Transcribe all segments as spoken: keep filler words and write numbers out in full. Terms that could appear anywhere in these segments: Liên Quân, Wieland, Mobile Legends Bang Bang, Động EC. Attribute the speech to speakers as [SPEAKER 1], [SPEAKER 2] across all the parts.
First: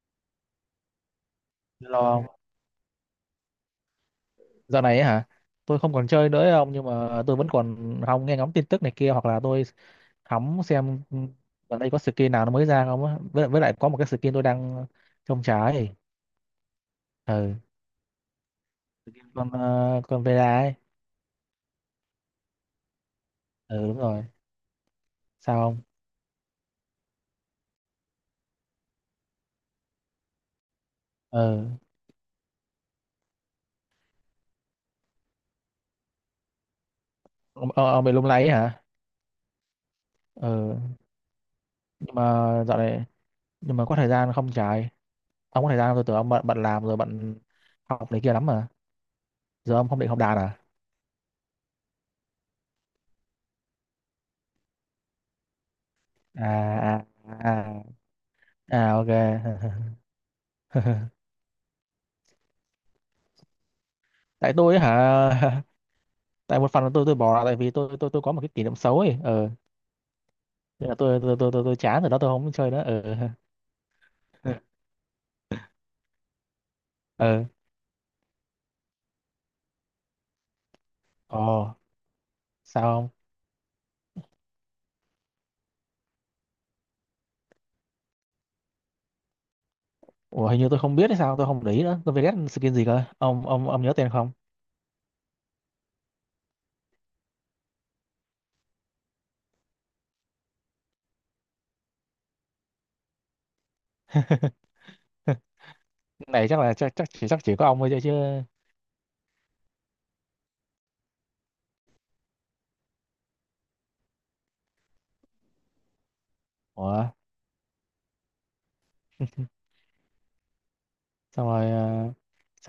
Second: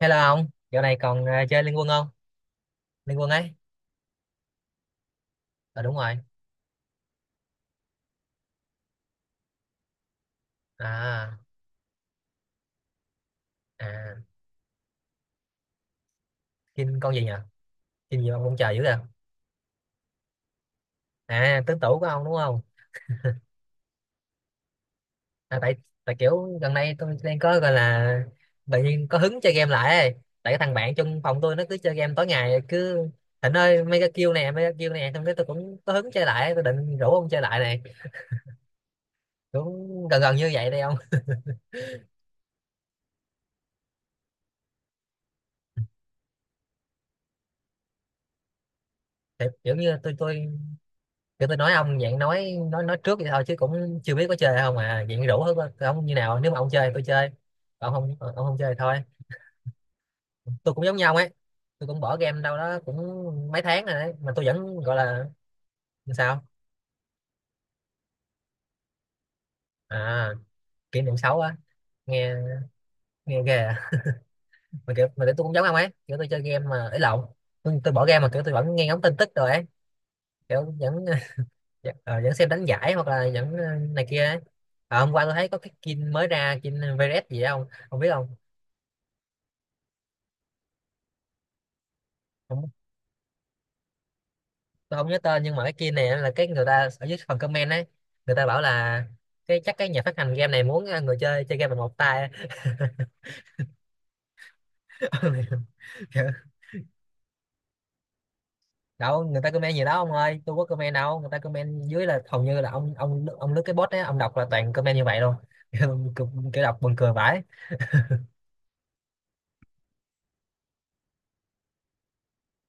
[SPEAKER 1] Hello ông, dạo này còn ờ, chơi Liên Quân
[SPEAKER 2] Lo
[SPEAKER 1] không?
[SPEAKER 2] không?
[SPEAKER 1] Liên Quân ấy.
[SPEAKER 2] Dạo này ấy hả? Tôi
[SPEAKER 1] Ờ
[SPEAKER 2] không
[SPEAKER 1] đúng
[SPEAKER 2] còn
[SPEAKER 1] rồi.
[SPEAKER 2] chơi nữa ông, nhưng mà tôi vẫn còn hóng nghe ngóng tin tức này kia, hoặc là tôi hóng xem
[SPEAKER 1] À
[SPEAKER 2] gần đây có skin nào nó mới ra không á. Với, với lại có một cái
[SPEAKER 1] à
[SPEAKER 2] skin tôi đang trông trái.
[SPEAKER 1] Kim con gì nhỉ?
[SPEAKER 2] Ừ.
[SPEAKER 1] Kim gì mà ông chờ dữ kìa.
[SPEAKER 2] Skin con ờ, con Vera ấy.
[SPEAKER 1] À, tứ tủ của ông đúng không?
[SPEAKER 2] Ừ đúng rồi. Sao
[SPEAKER 1] À, tại
[SPEAKER 2] không?
[SPEAKER 1] tại kiểu gần đây tôi đang có gọi là tự nhiên có hứng chơi game lại ấy. Tại cái thằng bạn trong phòng tôi nó
[SPEAKER 2] Ừ.
[SPEAKER 1] cứ chơi game tối ngày cứ Thịnh ơi mấy cái kill nè, mấy cái kill nè, xong cái tôi cũng có hứng chơi lại, tôi định rủ ông chơi lại
[SPEAKER 2] Ông,
[SPEAKER 1] này.
[SPEAKER 2] ông, ông bị lung lay ấy hả?
[SPEAKER 1] Cũng gần gần như vậy
[SPEAKER 2] Ừ.
[SPEAKER 1] đây ông.
[SPEAKER 2] Nhưng mà dạo này, nhưng mà có thời gian không trái. Ông có thời gian không? Tôi tưởng ông bận bận làm rồi bận học này kia lắm mà.
[SPEAKER 1] Thì
[SPEAKER 2] Giờ
[SPEAKER 1] kiểu
[SPEAKER 2] ông
[SPEAKER 1] như
[SPEAKER 2] không định
[SPEAKER 1] tôi
[SPEAKER 2] học đàn
[SPEAKER 1] tôi
[SPEAKER 2] à?
[SPEAKER 1] kiểu tôi nói ông dạng nói nói nói trước vậy thôi chứ cũng chưa biết có chơi không, à dạng rủ thôi, ông như nào nếu mà ông chơi thì
[SPEAKER 2] À
[SPEAKER 1] tôi
[SPEAKER 2] à
[SPEAKER 1] chơi,
[SPEAKER 2] à,
[SPEAKER 1] còn không ờ, ông không chơi thì thôi.
[SPEAKER 2] à ok.
[SPEAKER 1] Tôi cũng giống nhau ấy, tôi cũng bỏ game đâu đó cũng mấy tháng rồi đấy mà tôi
[SPEAKER 2] Tại tôi
[SPEAKER 1] vẫn
[SPEAKER 2] ấy
[SPEAKER 1] gọi là
[SPEAKER 2] hả.
[SPEAKER 1] sao
[SPEAKER 2] Tại một phần là tôi tôi bỏ là tại vì tôi tôi tôi có một cái kỷ niệm xấu ấy. ờ
[SPEAKER 1] à,
[SPEAKER 2] Nên là
[SPEAKER 1] kỷ niệm
[SPEAKER 2] tôi tôi
[SPEAKER 1] xấu
[SPEAKER 2] tôi
[SPEAKER 1] á,
[SPEAKER 2] tôi, tôi chán rồi đó, tôi
[SPEAKER 1] nghe
[SPEAKER 2] không chơi nữa ờ
[SPEAKER 1] nghe ghê à. Mà kiểu mà kiểu tôi cũng giống ông ấy, kiểu tôi chơi game mà ấy lộn,
[SPEAKER 2] ờ.
[SPEAKER 1] tôi, tôi bỏ game mà kiểu tôi vẫn nghe ngóng tin tức rồi ấy, kiểu vẫn
[SPEAKER 2] Ồ.
[SPEAKER 1] vẫn, ờ, vẫn xem đánh
[SPEAKER 2] Sao
[SPEAKER 1] giải hoặc
[SPEAKER 2] không?
[SPEAKER 1] là vẫn ờ, này kia ấy. À, hôm qua tôi thấy có cái skin mới ra, skin vê rờ ét gì đó không, không biết không,
[SPEAKER 2] Ủa, hình như tôi không biết hay sao, tôi không để ý nữa. Tôi phải ghét
[SPEAKER 1] không,
[SPEAKER 2] skin gì cơ? Ông ông ông nhớ tên không?
[SPEAKER 1] tôi không nhớ tên nhưng mà cái kia này là cái người ta ở dưới phần comment ấy, người ta bảo là cái chắc cái nhà phát hành game này muốn ờ, người chơi chơi game bằng một tay. Kiểu,
[SPEAKER 2] Này chắc là chắc chắc chỉ chắc chỉ có ông thôi, chứ chứ
[SPEAKER 1] đâu người ta comment gì đó ông ơi, tôi có comment đâu, người ta comment dưới là hầu như là ông ông ông lướt cái bot ấy ông đọc là toàn comment như vậy luôn. Kiểu, kiểu đọc buồn
[SPEAKER 2] Ủa.
[SPEAKER 1] cười vãi.
[SPEAKER 2] Xong rồi. ờ,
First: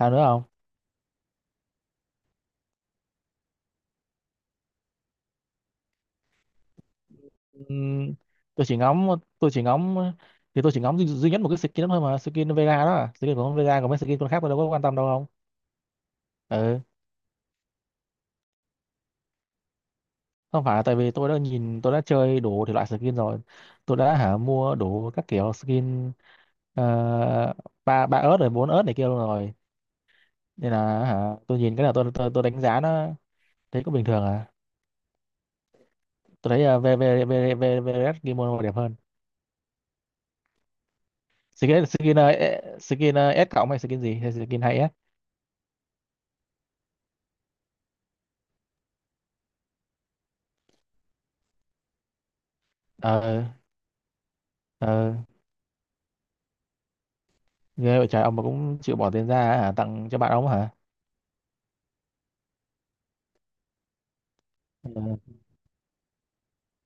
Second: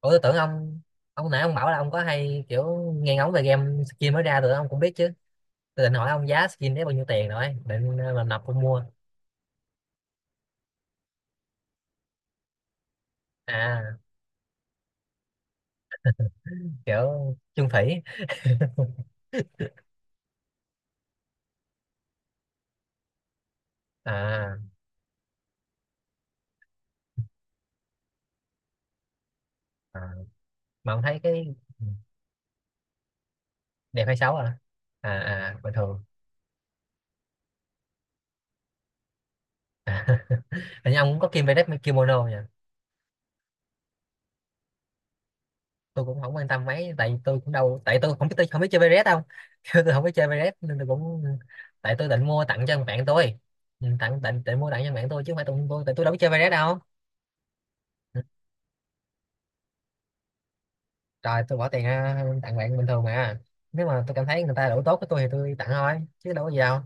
[SPEAKER 1] Ủa tôi
[SPEAKER 2] nữa
[SPEAKER 1] tưởng
[SPEAKER 2] không?
[SPEAKER 1] ông, ông nãy ông bảo là ông có hay kiểu nghe ngóng về game skin mới ra rồi ông cũng biết chứ. Tôi định hỏi ông giá skin đấy bao nhiêu tiền rồi định ờ,
[SPEAKER 2] Ừm,
[SPEAKER 1] là nộp ông
[SPEAKER 2] tôi chỉ
[SPEAKER 1] mua.
[SPEAKER 2] ngắm tôi chỉ ngắm thì tôi chỉ ngắm duy, duy nhất một cái skin đó thôi, mà skin Vega đó à. Skin của ông Vega. Còn
[SPEAKER 1] À,
[SPEAKER 2] mấy skin con khác tôi đâu có quan tâm đâu. Không. Ừ.
[SPEAKER 1] kiểu chung thủy.
[SPEAKER 2] Không phải, là tại vì tôi đã nhìn tôi đã chơi đủ thể loại skin rồi, tôi đã hả
[SPEAKER 1] À,
[SPEAKER 2] mua đủ các kiểu skin ờ, ba ba ớt rồi bốn ớt này kia luôn rồi.
[SPEAKER 1] à.
[SPEAKER 2] Nên
[SPEAKER 1] Mà ông
[SPEAKER 2] là
[SPEAKER 1] thấy
[SPEAKER 2] hả
[SPEAKER 1] cái
[SPEAKER 2] tôi nhìn cái
[SPEAKER 1] ừ,
[SPEAKER 2] nào tôi tôi, tôi đánh giá nó thấy cũng
[SPEAKER 1] đẹp
[SPEAKER 2] bình
[SPEAKER 1] hay
[SPEAKER 2] thường
[SPEAKER 1] xấu
[SPEAKER 2] à.
[SPEAKER 1] à? À à, bình thường
[SPEAKER 2] Tôi thấy uh, VVVVVS Kimono đẹp hơn.
[SPEAKER 1] à. Hình như ông cũng có kim vest với
[SPEAKER 2] skin skin
[SPEAKER 1] kimono
[SPEAKER 2] ờ,
[SPEAKER 1] nha.
[SPEAKER 2] ế- skin ờ, S cộng, hay skin gì, hay skin hay S.
[SPEAKER 1] Tôi cũng không quan tâm mấy, tại tôi cũng đâu, tại tôi không biết, tôi không biết chơi vest đâu. Tôi không biết chơi vest nên tôi cũng, tại tôi định mua tặng cho thằng bạn tôi.
[SPEAKER 2] ờ
[SPEAKER 1] Ừ, tặng định, định mua tặng cho thằng bạn
[SPEAKER 2] ờ
[SPEAKER 1] tôi chứ không phải tôi tôi tại tôi đâu biết chơi vest đâu.
[SPEAKER 2] Nghe vậy
[SPEAKER 1] Ừ.
[SPEAKER 2] trời! Ông mà cũng chịu bỏ tiền ra hả, tặng cho bạn ông hả?
[SPEAKER 1] Trời tôi bỏ tiền ra tặng bạn bình thường mà, nếu mà tôi cảm thấy người ta đủ
[SPEAKER 2] Ờ,
[SPEAKER 1] tốt với tôi thì tôi tặng thôi chứ đâu có gì đâu.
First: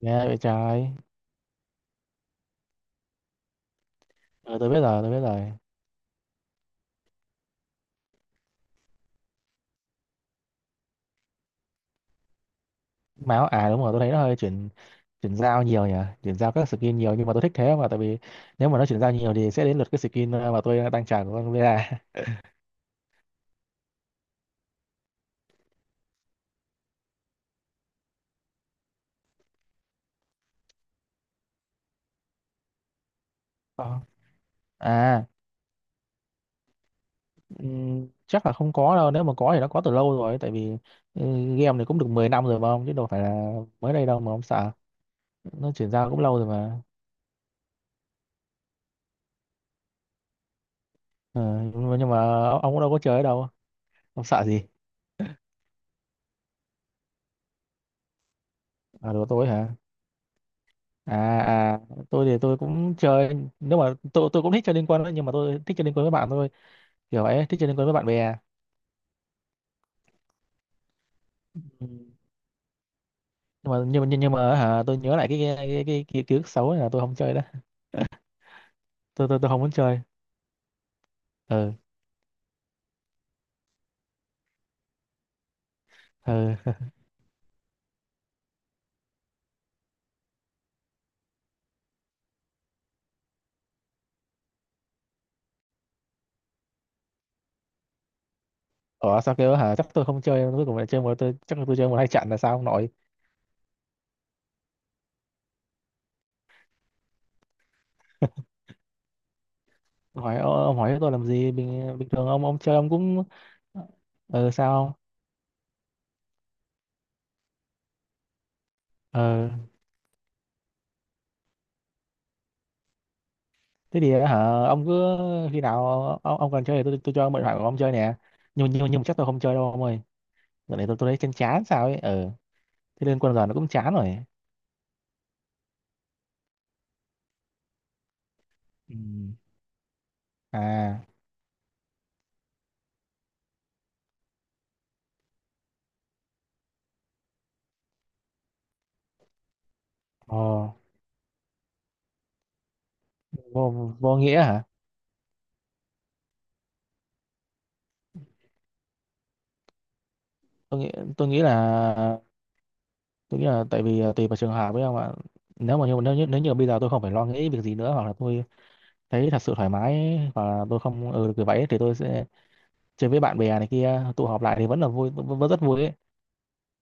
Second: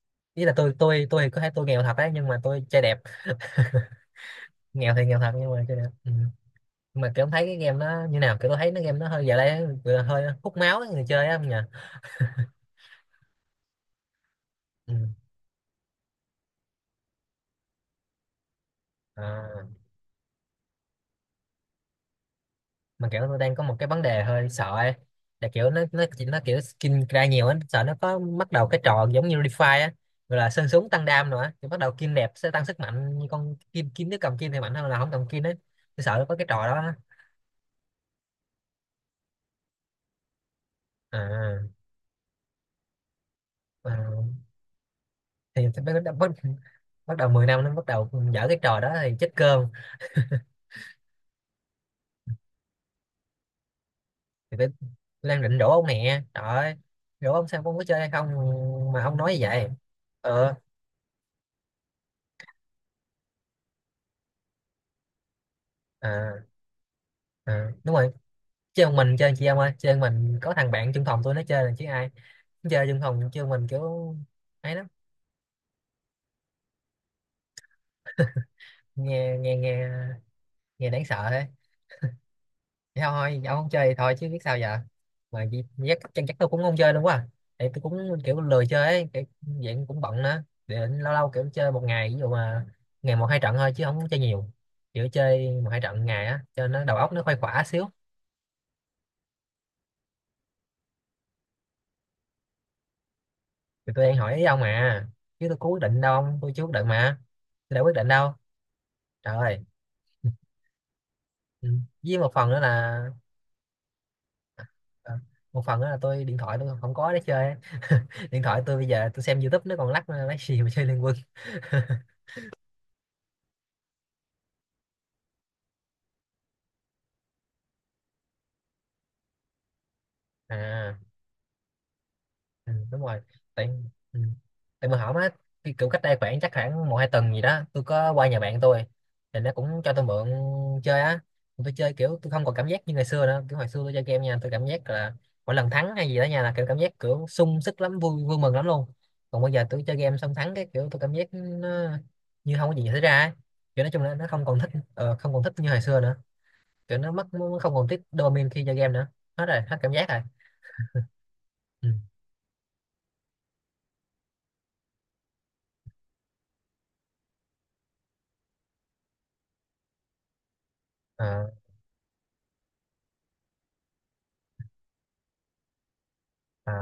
[SPEAKER 2] nghe vậy
[SPEAKER 1] Ý là tôi
[SPEAKER 2] trời.
[SPEAKER 1] tôi tôi thì có thể tôi nghèo thật đấy nhưng mà tôi chơi đẹp,
[SPEAKER 2] ờ tôi biết
[SPEAKER 1] nghèo
[SPEAKER 2] rồi,
[SPEAKER 1] thì
[SPEAKER 2] tôi
[SPEAKER 1] nghèo
[SPEAKER 2] biết
[SPEAKER 1] thật nhưng
[SPEAKER 2] rồi.
[SPEAKER 1] mà chơi đẹp ừ. Nhưng mà kiểu em thấy cái game nó như nào, kiểu tôi thấy nó game nó hơi giờ đây vừa hơi hút máu ấy, người chơi á không nhỉ.
[SPEAKER 2] Máu à, đúng rồi, tôi thấy nó hơi chuyển
[SPEAKER 1] Ừ.
[SPEAKER 2] chuyển giao nhiều nhỉ. Chuyển giao các skin nhiều, nhưng mà tôi thích thế. Mà tại vì nếu mà nó chuyển giao nhiều thì sẽ
[SPEAKER 1] À.
[SPEAKER 2] đến lượt cái skin ờ, mà tôi đang trả của con Vera.
[SPEAKER 1] Mà kiểu tôi đang có một cái vấn đề hơi sợ ấy, là kiểu nó nó chỉ nó kiểu skin ra nhiều ấy, sợ nó có bắt đầu cái trò giống như Refi á, gọi là sơn súng tăng đam nữa thì bắt đầu kim đẹp sẽ tăng sức mạnh, như con kim
[SPEAKER 2] Ờ.
[SPEAKER 1] kim nếu cầm kim thì mạnh hơn là không
[SPEAKER 2] À.
[SPEAKER 1] cầm kim ấy. Tôi sợ nó có cái trò đó á.
[SPEAKER 2] Ừm, chắc là không có đâu. Nếu mà có thì nó có từ lâu rồi, tại vì ừ,
[SPEAKER 1] À,
[SPEAKER 2] game này cũng được mười năm rồi mà ông, chứ đâu phải là mới đây đâu mà
[SPEAKER 1] à.
[SPEAKER 2] ông sợ.
[SPEAKER 1] Thì
[SPEAKER 2] Nó chuyển
[SPEAKER 1] bắt,
[SPEAKER 2] giao cũng
[SPEAKER 1] bắt,
[SPEAKER 2] lâu rồi mà.
[SPEAKER 1] bắt đầu mười năm nó bắt đầu dở cái trò đó thì chết cơm.
[SPEAKER 2] Ờ, nhưng mà nhưng mà ông cũng đâu có chơi ở đâu, ông sợ
[SPEAKER 1] Thì
[SPEAKER 2] gì.
[SPEAKER 1] phải Lan định rủ ông nè trời ơi, rủ ông xem ông có chơi hay không mà
[SPEAKER 2] À,
[SPEAKER 1] ông
[SPEAKER 2] đồ
[SPEAKER 1] nói như
[SPEAKER 2] tối
[SPEAKER 1] vậy.
[SPEAKER 2] hả?
[SPEAKER 1] Ờ,
[SPEAKER 2] À à. Tôi thì tôi cũng chơi. Nếu mà tôi tôi cũng thích chơi liên quân đấy, nhưng mà tôi thích chơi liên quân với bạn
[SPEAKER 1] à,
[SPEAKER 2] thôi, kiểu vậy. Thích chơi
[SPEAKER 1] à,
[SPEAKER 2] liên quân với
[SPEAKER 1] đúng
[SPEAKER 2] bạn
[SPEAKER 1] rồi.
[SPEAKER 2] bè.
[SPEAKER 1] Chơi một mình chơi chị em ơi, chơi một mình có thằng bạn chung phòng tôi nó
[SPEAKER 2] Ừ.
[SPEAKER 1] chơi là chứ ai. Nó chơi chung phòng chơi một mình
[SPEAKER 2] Nhưng mà, nhưng mà
[SPEAKER 1] kiểu
[SPEAKER 2] nhưng nhưng mà
[SPEAKER 1] ấy
[SPEAKER 2] hả
[SPEAKER 1] lắm.
[SPEAKER 2] tôi nhớ lại cái cái cái, cái, cái ký ức xấu này là tôi không chơi đó. tôi
[SPEAKER 1] Nghe
[SPEAKER 2] tôi tôi
[SPEAKER 1] nghe
[SPEAKER 2] không
[SPEAKER 1] nghe,
[SPEAKER 2] muốn chơi.
[SPEAKER 1] nghe đáng sợ thế.
[SPEAKER 2] Ừ
[SPEAKER 1] Thế thôi ông không chơi thì thôi chứ biết sao giờ, mà gi- giác chắc chắc tôi
[SPEAKER 2] ừ.
[SPEAKER 1] cũng không chơi luôn quá à. Thì tôi cũng kiểu lười chơi ấy, kiểu dạng cũng bận nữa, để lâu lâu kiểu chơi một ngày, ví dụ mà ngày một hai trận thôi chứ không có chơi nhiều, kiểu chơi một hai trận ngày á cho nó đầu óc nó khuây khỏa xíu.
[SPEAKER 2] Ủa sao kêu hả? Chắc tôi không chơi, cuối cùng lại chơi một, tôi chắc là tôi chơi một hai trận là sao ông nội?
[SPEAKER 1] Thì tôi đang hỏi ý ông mà, chứ tôi có quyết định đâu ông, tôi chưa quyết định mà, tôi đã quyết định đâu, trời ơi.
[SPEAKER 2] Hỏi "Ô, ông hỏi tôi làm gì?
[SPEAKER 1] Ừ.
[SPEAKER 2] bình bình
[SPEAKER 1] Với
[SPEAKER 2] thường
[SPEAKER 1] một
[SPEAKER 2] ông
[SPEAKER 1] phần
[SPEAKER 2] ông
[SPEAKER 1] nữa
[SPEAKER 2] chơi ông
[SPEAKER 1] là,
[SPEAKER 2] cũng". Ừ. Sao không?
[SPEAKER 1] à, một phần nữa là tôi điện thoại tôi không có để chơi á. Điện thoại tôi bây giờ tôi xem
[SPEAKER 2] Ừ,
[SPEAKER 1] YouTube nó còn lắc lấy gì mà chơi Liên Quân.
[SPEAKER 2] thế thì hả ông cứ, khi nào ông, ông cần chơi thì tôi tôi cho ông mượn thoại của ông chơi nè. Nhưng nhưng nhưng mà chắc tôi không chơi đâu ông ơi. Giờ này
[SPEAKER 1] À
[SPEAKER 2] tôi tôi thấy chán chán sao ấy. Ừ.
[SPEAKER 1] ừ, đúng
[SPEAKER 2] Thế liên
[SPEAKER 1] rồi.
[SPEAKER 2] quân giờ nó
[SPEAKER 1] Tại
[SPEAKER 2] cũng chán rồi.
[SPEAKER 1] ừ. Tại mà hỏng á, cái kiểu cách đây khoảng chắc khoảng một hai tuần gì đó tôi có qua nhà bạn tôi,
[SPEAKER 2] Ừ.
[SPEAKER 1] thì nó cũng cho tôi mượn chơi
[SPEAKER 2] À.
[SPEAKER 1] á. Mà tôi chơi kiểu tôi không còn cảm giác như ngày xưa nữa, kiểu hồi xưa tôi chơi game nha tôi cảm giác là mỗi lần thắng hay gì đó nha là kiểu cảm giác kiểu sung sức lắm, vui vui mừng lắm luôn. Còn bây giờ tôi chơi game xong
[SPEAKER 2] Ờ,
[SPEAKER 1] thắng cái kiểu tôi cảm giác nó như không có gì xảy ra ấy. Kiểu nói
[SPEAKER 2] vô,
[SPEAKER 1] chung là
[SPEAKER 2] vô
[SPEAKER 1] nó
[SPEAKER 2] nghĩa
[SPEAKER 1] không còn
[SPEAKER 2] hả?
[SPEAKER 1] thích ờ, không còn thích như hồi xưa nữa, kiểu nó mất nó không còn tiết dopamine khi chơi game nữa, hết rồi hết cảm giác rồi
[SPEAKER 2] Tôi nghĩ tôi nghĩ
[SPEAKER 1] ừ.
[SPEAKER 2] là tôi nghĩ là tại vì à, tùy vào trường hợp với không ạ. Nếu mà như nếu như, nếu như bây giờ tôi không phải lo nghĩ việc gì nữa, hoặc là tôi thấy thật sự thoải mái, hoặc là tôi không ừ được kiểu
[SPEAKER 1] Ờ,
[SPEAKER 2] vậy ấy, thì tôi sẽ chơi với bạn bè này kia, tụ họp lại thì vẫn là vui, vẫn, vẫn rất vui ấy.
[SPEAKER 1] ờ.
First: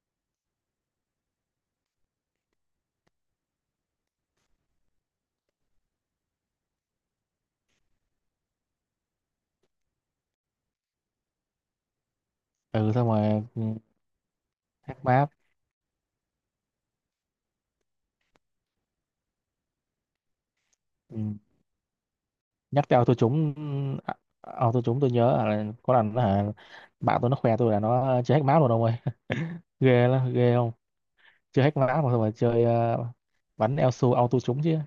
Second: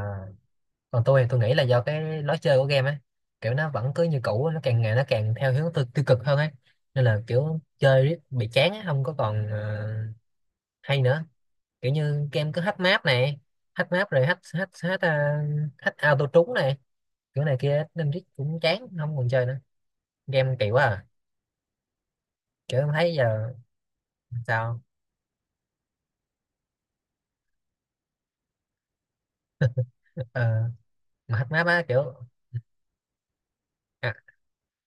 [SPEAKER 1] Còn tôi thì tôi nghĩ là do cái lối chơi của game á, kiểu nó vẫn cứ như cũ, nó càng ngày nó càng theo hướng tiêu, tiêu cực hơn ấy, nên là kiểu chơi riết bị chán á, không có còn ờ, hay nữa. Kiểu như game cứ hack
[SPEAKER 2] Ừ
[SPEAKER 1] map
[SPEAKER 2] xong
[SPEAKER 1] này,
[SPEAKER 2] rồi. Ừ,
[SPEAKER 1] hack map rồi hack hack hack,
[SPEAKER 2] hack
[SPEAKER 1] ờ,
[SPEAKER 2] map.
[SPEAKER 1] hack auto trúng này kiểu này kia nên riết cũng chán không còn chơi nữa, game kỳ quá à.
[SPEAKER 2] Ừ,
[SPEAKER 1] Kiểu
[SPEAKER 2] nhắc
[SPEAKER 1] em
[SPEAKER 2] theo
[SPEAKER 1] thấy
[SPEAKER 2] tôi
[SPEAKER 1] giờ
[SPEAKER 2] trúng. À, à,
[SPEAKER 1] sao.
[SPEAKER 2] tôi trúng. Tôi nhớ là có lần là bạn tôi nó khoe tôi là nó chơi hack map rồi đâu ơi, ghê lắm ghê
[SPEAKER 1] Ờ,
[SPEAKER 2] không.
[SPEAKER 1] mà hack
[SPEAKER 2] Chơi
[SPEAKER 1] map
[SPEAKER 2] hack
[SPEAKER 1] á
[SPEAKER 2] map mà, xong
[SPEAKER 1] kiểu.
[SPEAKER 2] rồi chơi ờ, bắn eo
[SPEAKER 1] À,
[SPEAKER 2] su auto trúng chứ.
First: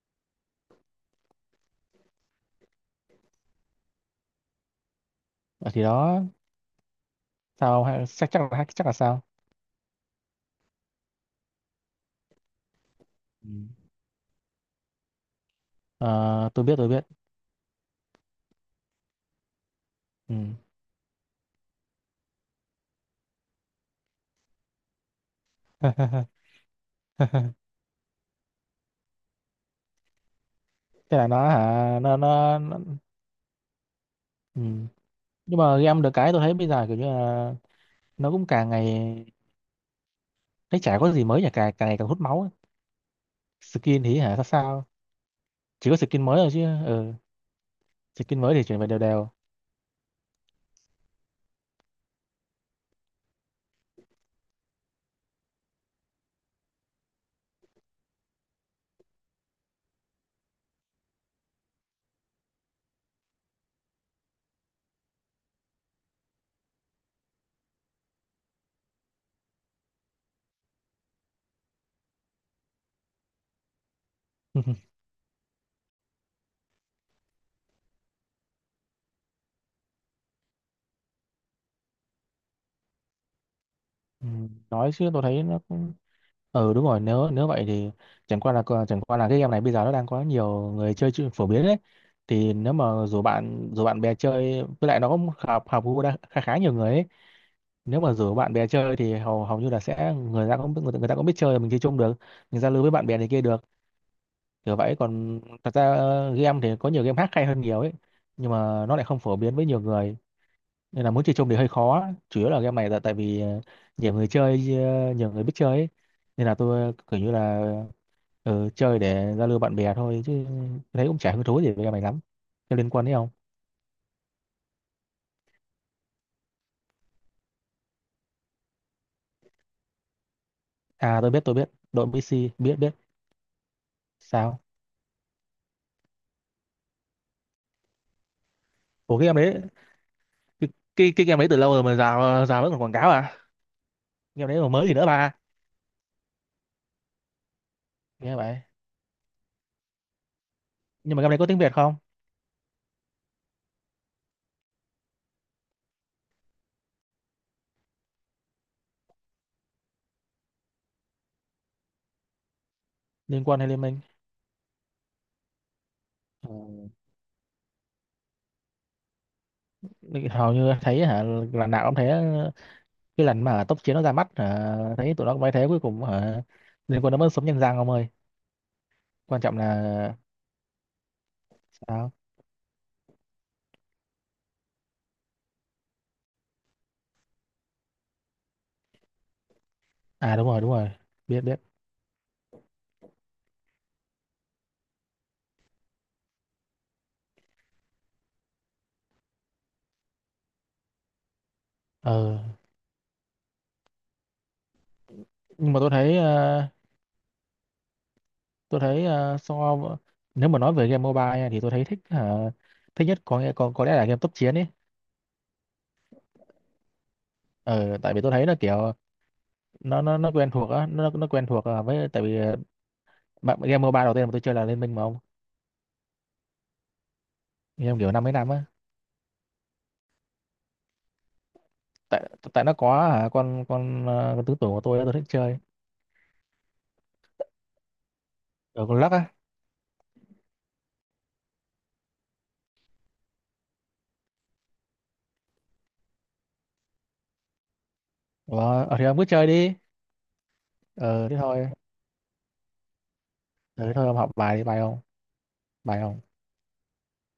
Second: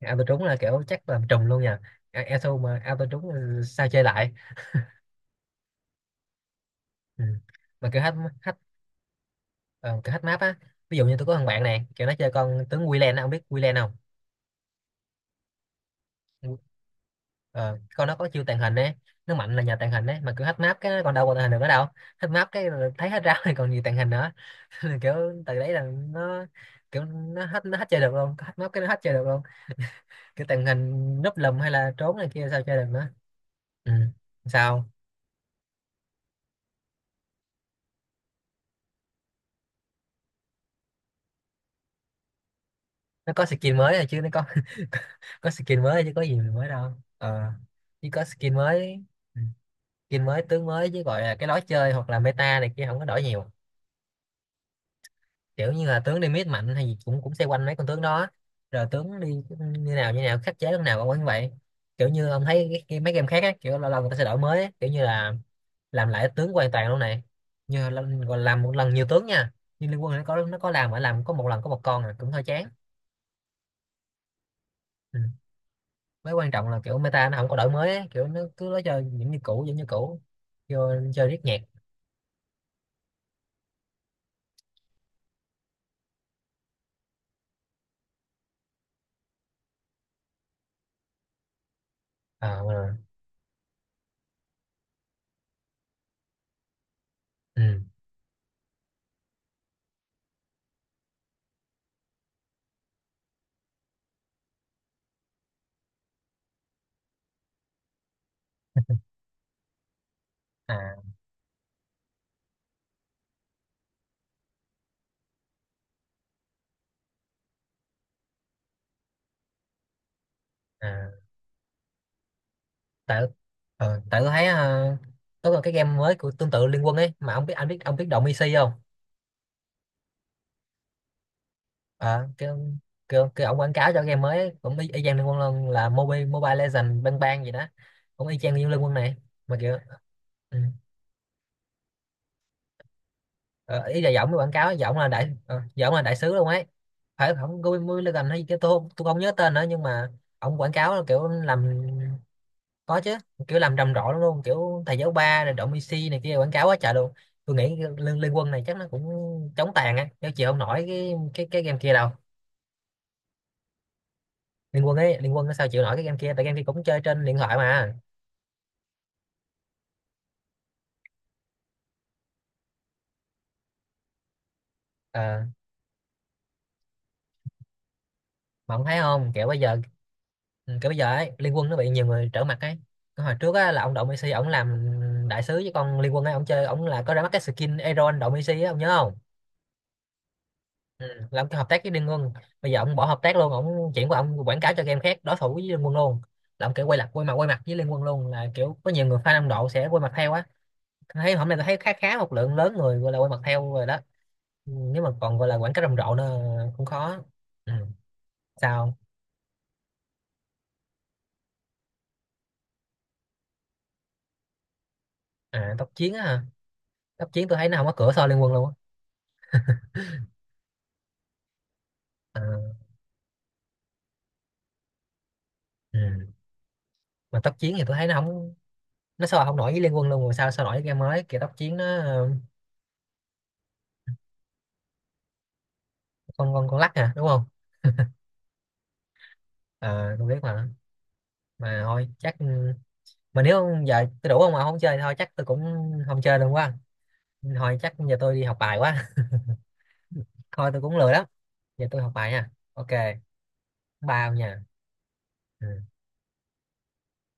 [SPEAKER 1] auto trúng là kiểu chắc làm trùm luôn nha. À, auto mà auto trúng ờ, sao chơi lại.
[SPEAKER 2] Ờ, thì đó.
[SPEAKER 1] Ừ.
[SPEAKER 2] Sao
[SPEAKER 1] Mà kiểu
[SPEAKER 2] hay-
[SPEAKER 1] hack
[SPEAKER 2] chắc chắc
[SPEAKER 1] hack
[SPEAKER 2] là chắc là sao.
[SPEAKER 1] ờ, kiểu hack map á, ví dụ như tôi có thằng bạn này kiểu nó chơi con tướng Wieland á, ông biết
[SPEAKER 2] Ừ.
[SPEAKER 1] Wieland không?
[SPEAKER 2] Ờ, tôi biết tôi biết.
[SPEAKER 1] Ờ, con nó có chiêu tàng hình đấy, nó mạnh là nhờ tàng hình đấy mà
[SPEAKER 2] Ừ.
[SPEAKER 1] cứ hack map cái nó còn đâu còn tàng hình được nữa đâu. Hack map cái là thấy hết rau thì còn gì tàng hình nữa. Nên kiểu từ đấy là nó kiểu nó hết, nó hết chơi được luôn, hack map cái nó hết chơi được luôn, kiểu tàng hình
[SPEAKER 2] Thế là
[SPEAKER 1] núp
[SPEAKER 2] nó
[SPEAKER 1] lùm hay là
[SPEAKER 2] hả, nó
[SPEAKER 1] trốn này kia
[SPEAKER 2] nó,
[SPEAKER 1] sao
[SPEAKER 2] nó...
[SPEAKER 1] chơi được nữa. Ừ.
[SPEAKER 2] Ừ.
[SPEAKER 1] Sao?
[SPEAKER 2] Nhưng mà game được cái tôi thấy bây giờ kiểu như là nó cũng càng ngày, thấy chả có gì mới nhỉ, càng càng ngày càng hút máu ấy.
[SPEAKER 1] Nó có skin mới
[SPEAKER 2] Skin
[SPEAKER 1] rồi
[SPEAKER 2] thì
[SPEAKER 1] chứ nó
[SPEAKER 2] hả
[SPEAKER 1] có
[SPEAKER 2] sao sao,
[SPEAKER 1] có skin
[SPEAKER 2] chỉ có
[SPEAKER 1] mới chứ có
[SPEAKER 2] skin
[SPEAKER 1] gì
[SPEAKER 2] mới thôi chứ.
[SPEAKER 1] mới đâu.
[SPEAKER 2] Ừ.
[SPEAKER 1] Ờ chỉ có
[SPEAKER 2] Skin
[SPEAKER 1] skin
[SPEAKER 2] mới thì chuyển về đều
[SPEAKER 1] mới.
[SPEAKER 2] đều.
[SPEAKER 1] Ừ. Skin mới tướng mới chứ gọi là cái lối chơi hoặc là meta này kia không có đổi nhiều, kiểu như là tướng đi mid mạnh hay gì cũng cũng xoay quanh mấy con tướng đó, rồi tướng đi như nào như nào khắc chế lúc nào cũng như vậy. Kiểu như ông thấy cái, cái, mấy game khác á kiểu lâu lâu người ta sẽ đổi mới á, kiểu như là làm lại tướng hoàn toàn luôn này, như là, gọi là làm một lần nhiều tướng nha, như Liên Quân nó có nó có làm mà làm có một lần có một con à cũng hơi chán. Ừ. Mới quan trọng là kiểu meta nó không có đổi mới á, kiểu nó cứ lối chơi vẫn như cũ vẫn như cũ, vô chơi riết nhạc.
[SPEAKER 2] Ừ. Nói chứ tôi thấy nó cũng, ừ đúng rồi. Nếu nếu vậy thì, chẳng qua là ờ, chẳng qua là cái game này bây giờ nó đang có nhiều người chơi, chơi phổ biến đấy. Thì
[SPEAKER 1] Ờ,
[SPEAKER 2] nếu mà rủ bạn rủ bạn bè chơi với lại nó cũng hợp hợp gu đa- khá khá nhiều người ấy.
[SPEAKER 1] ừ.
[SPEAKER 2] Nếu mà rủ bạn bè chơi thì hầu hầu như là sẽ người ta cũng người, ta- người ta cũng biết chơi rồi, mình chơi chung được, mình giao lưu với bạn bè này kia được, kiểu vậy. Còn thật ra ờ, game thì có nhiều game khác hay hơn nhiều ấy, nhưng mà nó lại không phổ biến với nhiều người,
[SPEAKER 1] À,
[SPEAKER 2] nên là muốn chơi chung thì hơi khó. Chủ yếu là game này tại tại vì ờ, nhiều người chơi, ờ, nhiều người biết chơi ấy. Nên là tôi kiểu như là ờ, chơi để giao lưu bạn bè thôi, chứ thấy
[SPEAKER 1] à.
[SPEAKER 2] cũng chả hứng thú gì với game này lắm. Thế liên quan đấy
[SPEAKER 1] Tại
[SPEAKER 2] không?
[SPEAKER 1] ờ, tại tôi thấy ờ, có còn cái game mới của tương tự Liên Quân ấy mà ông biết anh biết ông biết Động e xê không?
[SPEAKER 2] À, tôi biết tôi biết đội
[SPEAKER 1] Ờ, cái
[SPEAKER 2] pê xê, biết
[SPEAKER 1] ông-
[SPEAKER 2] biết.
[SPEAKER 1] cái cái ông quảng cáo cho game mới ấy,
[SPEAKER 2] Sao?
[SPEAKER 1] cũng y, y chang Liên Quân luôn là Mobile Mobile Legends Bang Bang gì đó, cũng y chang như Liên Quân này
[SPEAKER 2] Ủa, cái game
[SPEAKER 1] mà
[SPEAKER 2] đấy,
[SPEAKER 1] kiểu ừ.
[SPEAKER 2] cái cái, cái game đấy từ lâu rồi mà, rào rào vẫn còn quảng cáo à?
[SPEAKER 1] Ờ, ý là giọng cái quảng
[SPEAKER 2] Game đấy còn
[SPEAKER 1] cáo
[SPEAKER 2] mới gì
[SPEAKER 1] giọng
[SPEAKER 2] nữa
[SPEAKER 1] là đại
[SPEAKER 2] ba.
[SPEAKER 1] ờ, giọng là đại sứ luôn ấy, phải không Mobile Legends
[SPEAKER 2] Nghe
[SPEAKER 1] hay
[SPEAKER 2] vậy.
[SPEAKER 1] cái tôi không- tôi không nhớ tên nữa nhưng mà ông quảng cáo là
[SPEAKER 2] Nhưng mà
[SPEAKER 1] kiểu
[SPEAKER 2] game này có tiếng
[SPEAKER 1] làm,
[SPEAKER 2] Việt không?
[SPEAKER 1] có chứ, kiểu làm rầm rộ lắm luôn kiểu thầy giáo ba rồi động i xê này kia quảng cáo quá trời luôn. Tôi nghĩ liên, liên quân này chắc nó cũng chống tàn á chứ chịu không nổi cái cái cái game kia đâu.
[SPEAKER 2] Liên Quân hay Liên Minh?
[SPEAKER 1] Liên quân ấy, liên quân nó sao chịu nổi cái game kia, tại game kia cũng
[SPEAKER 2] Ừ,
[SPEAKER 1] chơi trên điện thoại mà.
[SPEAKER 2] hầu như thấy hả, là nào cũng thế. Cái lần mà tốc chiến nó ra mắt hả, thấy tụi nó cũng
[SPEAKER 1] Ờ,
[SPEAKER 2] bay thế, cuối cùng hả, liên quân nó vẫn sống nhân răng ông ơi.
[SPEAKER 1] mà ông thấy không
[SPEAKER 2] Quan
[SPEAKER 1] kiểu
[SPEAKER 2] trọng
[SPEAKER 1] bây
[SPEAKER 2] là
[SPEAKER 1] giờ ừ, kiểu bây giờ ấy liên quân nó bị nhiều
[SPEAKER 2] sao?
[SPEAKER 1] người trở mặt ấy. Cái hồi trước á là ông động i xê ông làm đại sứ với con liên quân ấy, ông chơi ông là có ra mắt cái skin Aeron động i xê á, ông nhớ không?
[SPEAKER 2] À đúng rồi, đúng rồi.
[SPEAKER 1] Ừ.
[SPEAKER 2] biết
[SPEAKER 1] Làm cái
[SPEAKER 2] biết
[SPEAKER 1] hợp tác với Liên Quân, bây giờ ông bỏ hợp tác luôn, ông chuyển qua ông quảng cáo cho game khác đối thủ với Liên Quân luôn, là ông kiểu quay lại quay mặt quay mặt với Liên Quân luôn, là kiểu có nhiều người fan Nam Độ sẽ quay mặt theo á. Tôi thấy hôm nay tôi thấy khá khá một
[SPEAKER 2] ờ
[SPEAKER 1] lượng lớn người gọi là quay mặt theo rồi đó. Ừ, nếu mà còn gọi là quảng
[SPEAKER 2] nhưng mà
[SPEAKER 1] cáo
[SPEAKER 2] tôi
[SPEAKER 1] rầm rộ
[SPEAKER 2] thấy
[SPEAKER 1] nữa
[SPEAKER 2] ờ,
[SPEAKER 1] cũng khó. Ừ.
[SPEAKER 2] tôi
[SPEAKER 1] Sao?
[SPEAKER 2] thấy ờ, so v- nếu mà nói về game mobile nha, thì tôi thấy thích hả, thích nhất có nghĩa, có có lẽ là game tốc chiến ấy.
[SPEAKER 1] À tốc chiến á hả, tốc chiến tôi thấy nó không có
[SPEAKER 2] Ờ,
[SPEAKER 1] cửa
[SPEAKER 2] tại vì
[SPEAKER 1] so
[SPEAKER 2] tôi
[SPEAKER 1] Liên
[SPEAKER 2] thấy
[SPEAKER 1] Quân
[SPEAKER 2] là
[SPEAKER 1] luôn á.
[SPEAKER 2] kiểu nó nó nó quen thuộc á, nó nó quen thuộc à, với tại vì
[SPEAKER 1] À,
[SPEAKER 2] ờ, bạn- game mobile đầu tiên mà tôi chơi là Liên Minh mà ông,
[SPEAKER 1] ừ. Mà tốc chiến thì tôi
[SPEAKER 2] game
[SPEAKER 1] thấy
[SPEAKER 2] kiểu
[SPEAKER 1] nó
[SPEAKER 2] năm mấy năm
[SPEAKER 1] không,
[SPEAKER 2] á.
[SPEAKER 1] nó sao không nổi với Liên Quân luôn rồi sao sao nổi với game mới kiểu tốc chiến nó ờ,
[SPEAKER 2] Tại tại nó có hả, con con ờ, con tứ tưởng của tôi á, tôi thích chơi
[SPEAKER 1] con con con lắc à đúng không.
[SPEAKER 2] ở con lắc á.
[SPEAKER 1] Ờ, tôi biết mà. Mà thôi chắc ừ, mà nếu giờ tôi đủ không mà không chơi thôi chắc tôi cũng không chơi luôn quá, thôi chắc giờ tôi đi học
[SPEAKER 2] Ủa,
[SPEAKER 1] bài
[SPEAKER 2] ờ, thì
[SPEAKER 1] quá.
[SPEAKER 2] ông cứ chơi đi.
[SPEAKER 1] Thôi tôi cũng lười lắm,
[SPEAKER 2] Ờ, thế thôi.
[SPEAKER 1] giờ tôi học bài nha ok,
[SPEAKER 2] Ờ, thế thôi ông
[SPEAKER 1] ba
[SPEAKER 2] học bài
[SPEAKER 1] nha.
[SPEAKER 2] đi, bài không?
[SPEAKER 1] Ừ.
[SPEAKER 2] Bài không?